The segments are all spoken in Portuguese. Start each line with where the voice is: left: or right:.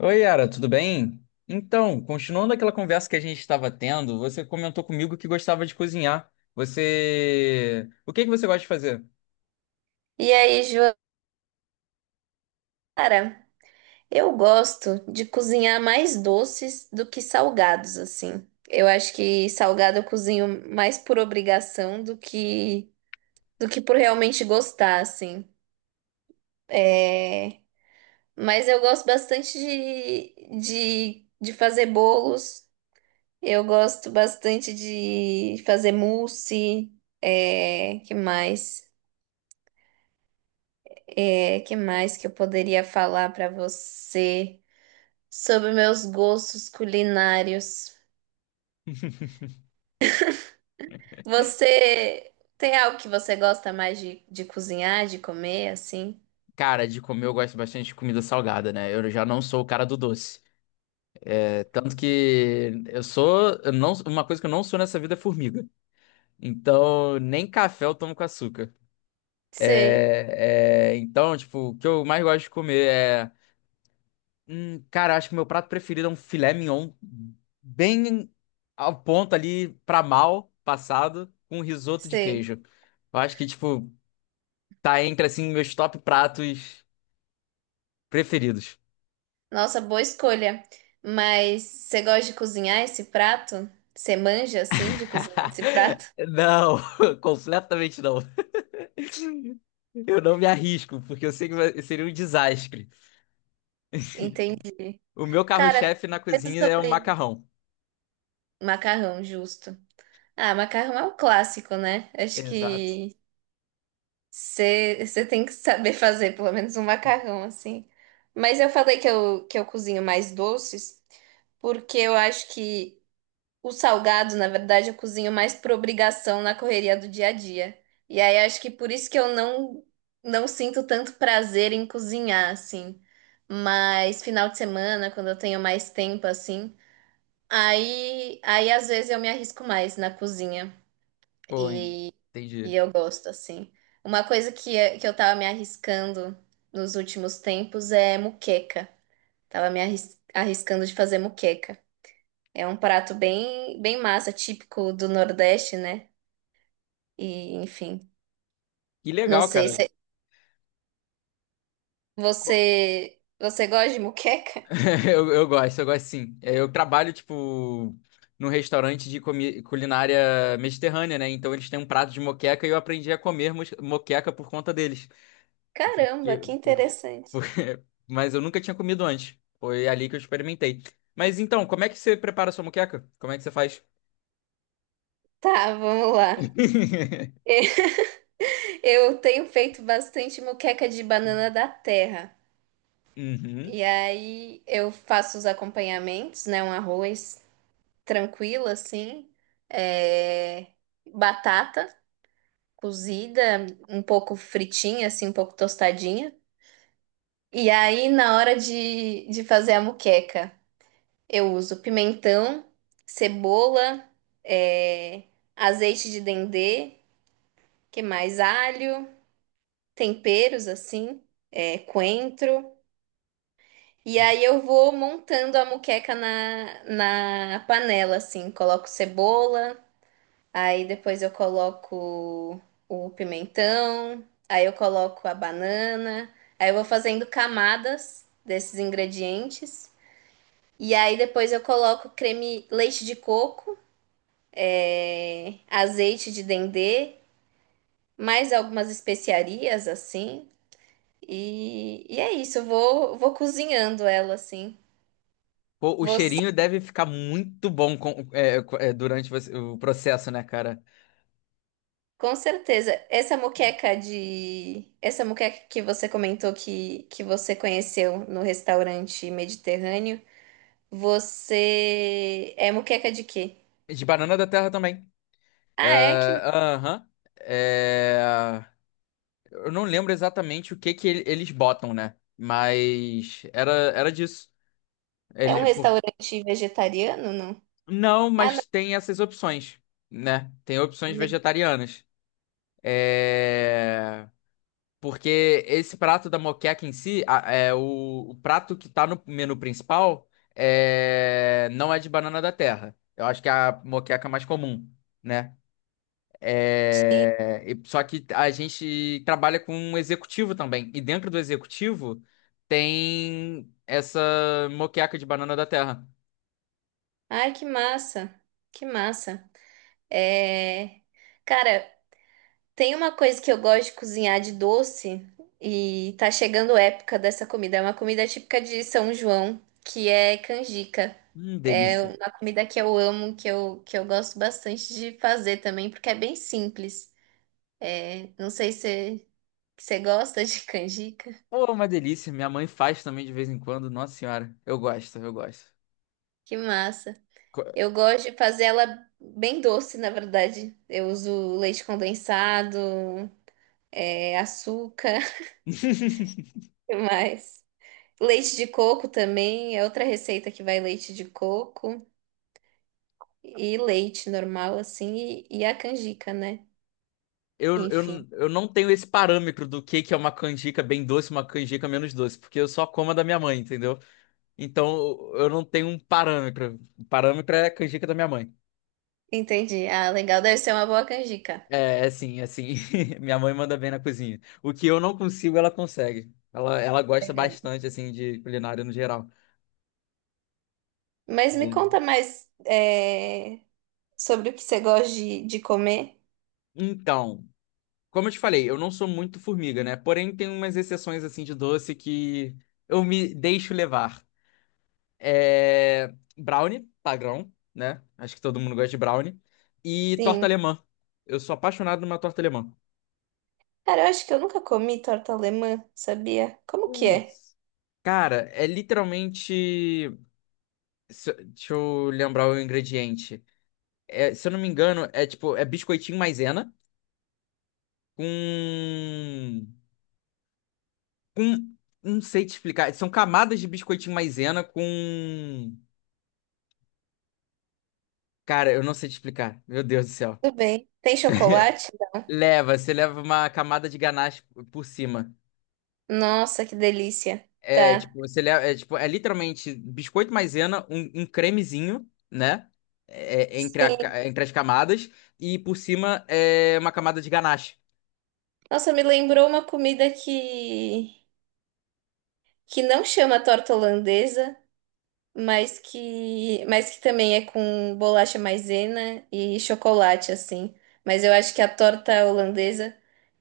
left: Oi, Yara, tudo bem? Então, continuando aquela conversa que a gente estava tendo, você comentou comigo que gostava de cozinhar. Você. O que que você gosta de fazer?
right: E aí, Joara, eu gosto de cozinhar mais doces do que salgados, assim. Eu acho que salgado eu cozinho mais por obrigação do que por realmente gostar, assim. É, mas eu gosto bastante de fazer bolos, eu gosto bastante de fazer mousse, que mais? Que mais que eu poderia falar para você sobre meus gostos culinários? Você tem algo que você gosta mais de cozinhar, de comer, assim?
left: Cara, de comer eu gosto bastante de comida salgada, né? Eu já não sou o cara do doce. É, tanto que eu sou. Eu não, uma coisa que eu não sou nessa vida é formiga. Então, nem café eu tomo com açúcar.
right: Sei,
left: Então, tipo, o que eu mais gosto de comer é. Cara, acho que meu prato preferido é um filé mignon, bem ao ponto ali pra mal passado, com risoto de
right: sei.
left: queijo. Eu acho que, tipo, tá entre, assim, meus top pratos preferidos.
right: Nossa, boa escolha. Mas você gosta de cozinhar esse prato? Você manja, assim, de cozinhar esse prato?
left: Não, completamente não. Eu não me arrisco, porque eu sei que vai- seria um desastre.
right: Entendi.
left: O meu
right: Cara,
left: carro-chefe na
right: coisa
left: cozinha é o
right: sobre
left: macarrão.
right: macarrão, justo. Ah, macarrão é um clássico, né? Acho
left: Exato.
right: que você tem que saber fazer pelo menos um macarrão assim. Mas eu falei que eu cozinho mais doces, porque eu acho que o salgado, na verdade, eu cozinho mais por obrigação na correria do dia a dia. E aí acho que por isso que eu não sinto tanto prazer em cozinhar, assim. Mas final de semana, quando eu tenho mais tempo, assim, aí às vezes eu me arrisco mais na cozinha.
left: Pô,
right: E, e
left: entendi.
right: eu gosto, assim. Uma coisa que, que eu tava me arriscando nos últimos tempos é muqueca. Tava me arriscando de fazer muqueca. É um prato bem massa, típico do Nordeste, né? E, enfim,
left: Que
right: não
left: legal,
right: sei
left: cara.
right: se você gosta de muqueca?
left: Eu gosto, eu gosto sim. É, eu trabalho, tipo, num restaurante de comi- culinária mediterrânea, né? Então eles têm um prato de moqueca e eu aprendi a comer mos- moqueca por conta deles.
right: Caramba,
left: Porque,
right: que
left: por-
right: interessante.
left: porque- Mas eu nunca tinha comido antes. Foi ali que eu experimentei. Mas então, como é que você prepara a sua moqueca? Como é que você faz?
right: Tá, vamos lá. Eu tenho feito bastante muqueca de banana da terra.
left: Uhum.
right: E aí eu faço os acompanhamentos, né? Um arroz tranquilo, assim, é, batata cozida, um pouco fritinha, assim, um pouco tostadinha. E aí, na hora de fazer a moqueca, eu uso pimentão, cebola, é, azeite de dendê, que mais? Alho, temperos, assim, é, coentro. E aí eu vou montando a moqueca na panela, assim. Coloco cebola, aí depois eu coloco o pimentão, aí eu coloco a banana, aí eu vou fazendo camadas desses ingredientes. E aí depois eu coloco creme leite de coco, é, azeite de dendê, mais algumas especiarias assim. E é isso, vou cozinhando ela assim.
left: Pô, o
right: Vou
left: cheirinho deve ficar muito bom com- é, co- é, durante você- o processo, né, cara?
right: com certeza. Essa moqueca de. Essa moqueca que você comentou que você conheceu no restaurante mediterrâneo, você. É moqueca de quê?
left: De banana da terra também. É,
right: Ah, é que
left: aham. É, eu não lembro exatamente o que que ele- eles botam, né? Mas era, era disso.
right: é um
left: Ele, por...
right: restaurante vegetariano, não?
left: Não,
right: Ah, não.
left: mas tem essas opções, né? Tem opções vegetarianas. É... Porque esse prato da moqueca em si, a- é, o prato que tá no menu principal é... não é de banana da terra. Eu acho que é a moqueca mais comum, né? É, e- só que a gente trabalha com um executivo também. E dentro do executivo tem essa moqueca de banana da terra.
right: Ai, que massa. Que massa. É. Cara, tem uma coisa que eu gosto de cozinhar de doce e tá chegando a época dessa comida. É uma comida típica de São João, que é canjica. É
left: Delícia.
right: uma comida que eu amo, que eu gosto bastante de fazer também, porque é bem simples. É, não sei se você gosta de canjica.
left: Pô, uma delícia. Minha mãe faz também de vez em quando. Nossa senhora, eu gosto, eu gosto.
right: Que massa.
left: Co-
right: Eu gosto de fazer ela bem doce, na verdade. Eu uso leite condensado, é, açúcar, o que mais? Leite de coco também é outra receita que vai leite de coco e leite normal, assim, e a canjica, né?
left: Eu,
right: Enfim,
left: eu, eu não tenho esse parâmetro do que é uma canjica bem doce, uma canjica menos doce, porque eu só como a da minha mãe, entendeu? Então eu não tenho um parâmetro. O parâmetro é a canjica da minha mãe.
right: entendi. Ah, legal, deve ser uma boa canjica.
left: É, é sim, é sim. Minha mãe manda bem na cozinha. O que eu não consigo, ela consegue. Ela gosta
right: Legal.
left: bastante, assim, de culinária no geral.
right: Mas me
left: É.
right: conta mais é, sobre o que você gosta de comer.
left: Então, como eu te falei, eu não sou muito formiga, né? Porém, tem umas exceções, assim, de doce que eu me deixo levar. É... Brownie, padrão, né? Acho que todo mundo gosta de brownie. E torta
right: Sim.
left: alemã. Eu sou apaixonado numa torta alemã.
right: Cara, eu acho que eu nunca comi torta alemã, sabia? Como que é?
left: Putz. Cara, é literalmente. Se- deixa eu lembrar o ingrediente. É, se eu não me engano, é tipo, é biscoitinho maisena com, com, não sei te explicar, são camadas de biscoitinho maisena com, cara, eu não sei te explicar, meu Deus do céu.
right: Tudo bem. Tem chocolate?
left: Leva, você leva uma camada de ganache por cima.
right: Nossa, que delícia.
left: É
right: Tá.
left: tipo, você leva, é, tipo, é literalmente biscoito maisena, um cremezinho, né? Entre, a
right: Sim.
left: ca- entre as camadas e por cima é uma camada de ganache.
right: Nossa, me lembrou uma comida que não chama torta holandesa, mas que também é com bolacha maisena e chocolate, assim. Mas eu acho que a torta holandesa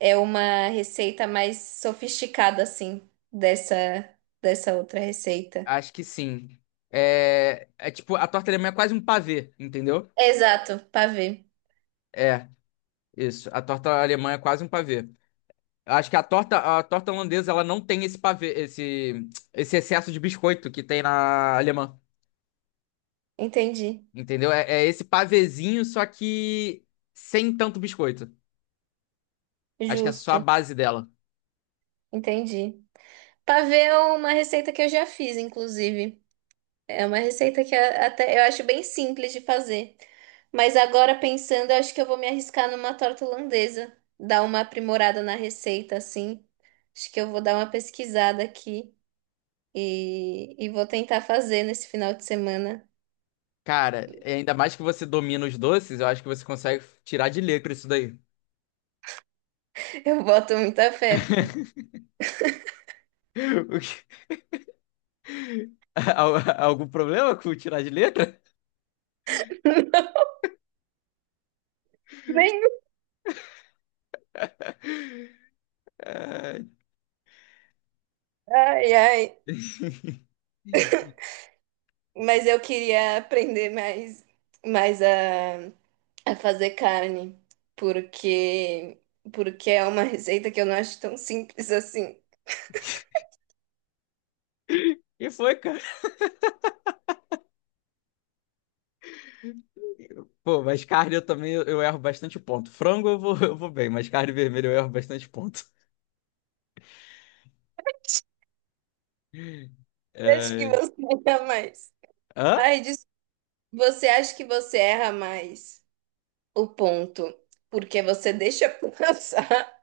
right: é uma receita mais sofisticada, assim, dessa outra receita.
left: Acho que sim. É, é tipo, a torta alemã é quase um pavê, entendeu?
right: Exato, pavê.
left: É, isso. A torta alemã é quase um pavê. Eu acho que a torta holandesa, ela não tem esse pavê, esse excesso de biscoito que tem na alemã.
right: Entendi.
left: Entendeu? É, é esse pavezinho, só que sem tanto biscoito. Acho que é só a
right: Justo.
left: base dela.
right: Entendi. Pavê é uma receita que eu já fiz, inclusive. É uma receita até eu acho bem simples de fazer. Mas agora pensando, eu acho que eu vou me arriscar numa torta holandesa, dar uma aprimorada na receita assim. Acho que eu vou dar uma pesquisada aqui e vou tentar fazer nesse final de semana.
left: Cara, e ainda mais que você domina os doces, eu acho que você consegue tirar de letra isso daí.
right: Eu boto muita fé, pô.
left: O que- Al- Algum problema com tirar de letra?
right: Nem-
left: Ah,
right: Ai, ai. Mas eu queria aprender mais a fazer carne, porque porque é uma receita que eu não acho tão simples assim.
left: e foi, cara. Pô, mas carne eu também eu erro bastante ponto. Frango eu vou, eu vou bem, mas carne vermelha eu erro bastante ponto.
right: Acho que
left: É...
right: você erra mais.
left: Hã?
right: Ai, des- Você acha que você erra mais o ponto porque você deixa passar?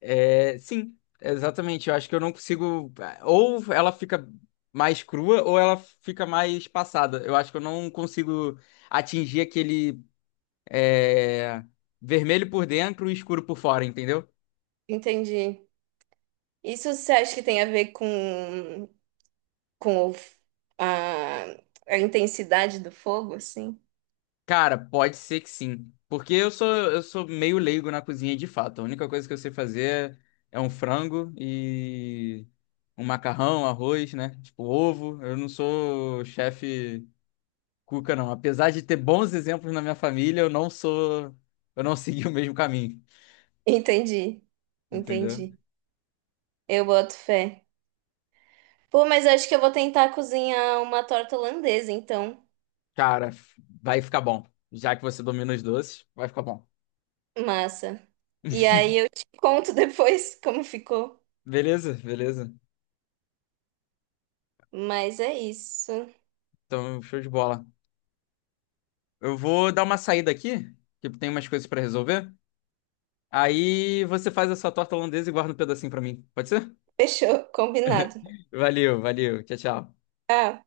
left: É, sim, exatamente. Eu acho que eu não consigo. Ou ela fica mais crua, ou ela fica mais passada. Eu acho que eu não consigo atingir aquele é, vermelho por dentro e escuro por fora, entendeu?
right: Entendi. Isso você acha que tem a ver com a, a intensidade do fogo, assim?
left: Cara, pode ser que sim. Porque eu sou meio leigo na cozinha de fato. A única coisa que eu sei fazer é um frango e um macarrão, arroz, né? Tipo, ovo. Eu não sou chefe cuca, não. Apesar de ter bons exemplos na minha família, eu não sou. Eu não segui o mesmo caminho.
right: Entendi.
left: Entendeu?
right: Entendi. Eu boto fé. Pô, mas acho que eu vou tentar cozinhar uma torta holandesa, então.
left: Cara, vai ficar bom. Já que você domina os doces, vai ficar bom.
right: Massa. E aí eu te conto depois como ficou.
left: Beleza, beleza.
right: Mas é isso.
left: Então, show de bola. Eu vou dar uma saída aqui, que tem umas coisas pra resolver. Aí você faz a sua torta holandesa e guarda um pedacinho pra mim. Pode ser?
right: Fechou, combinado.
left: Valeu, valeu. Tchau, tchau.
right: Tchau.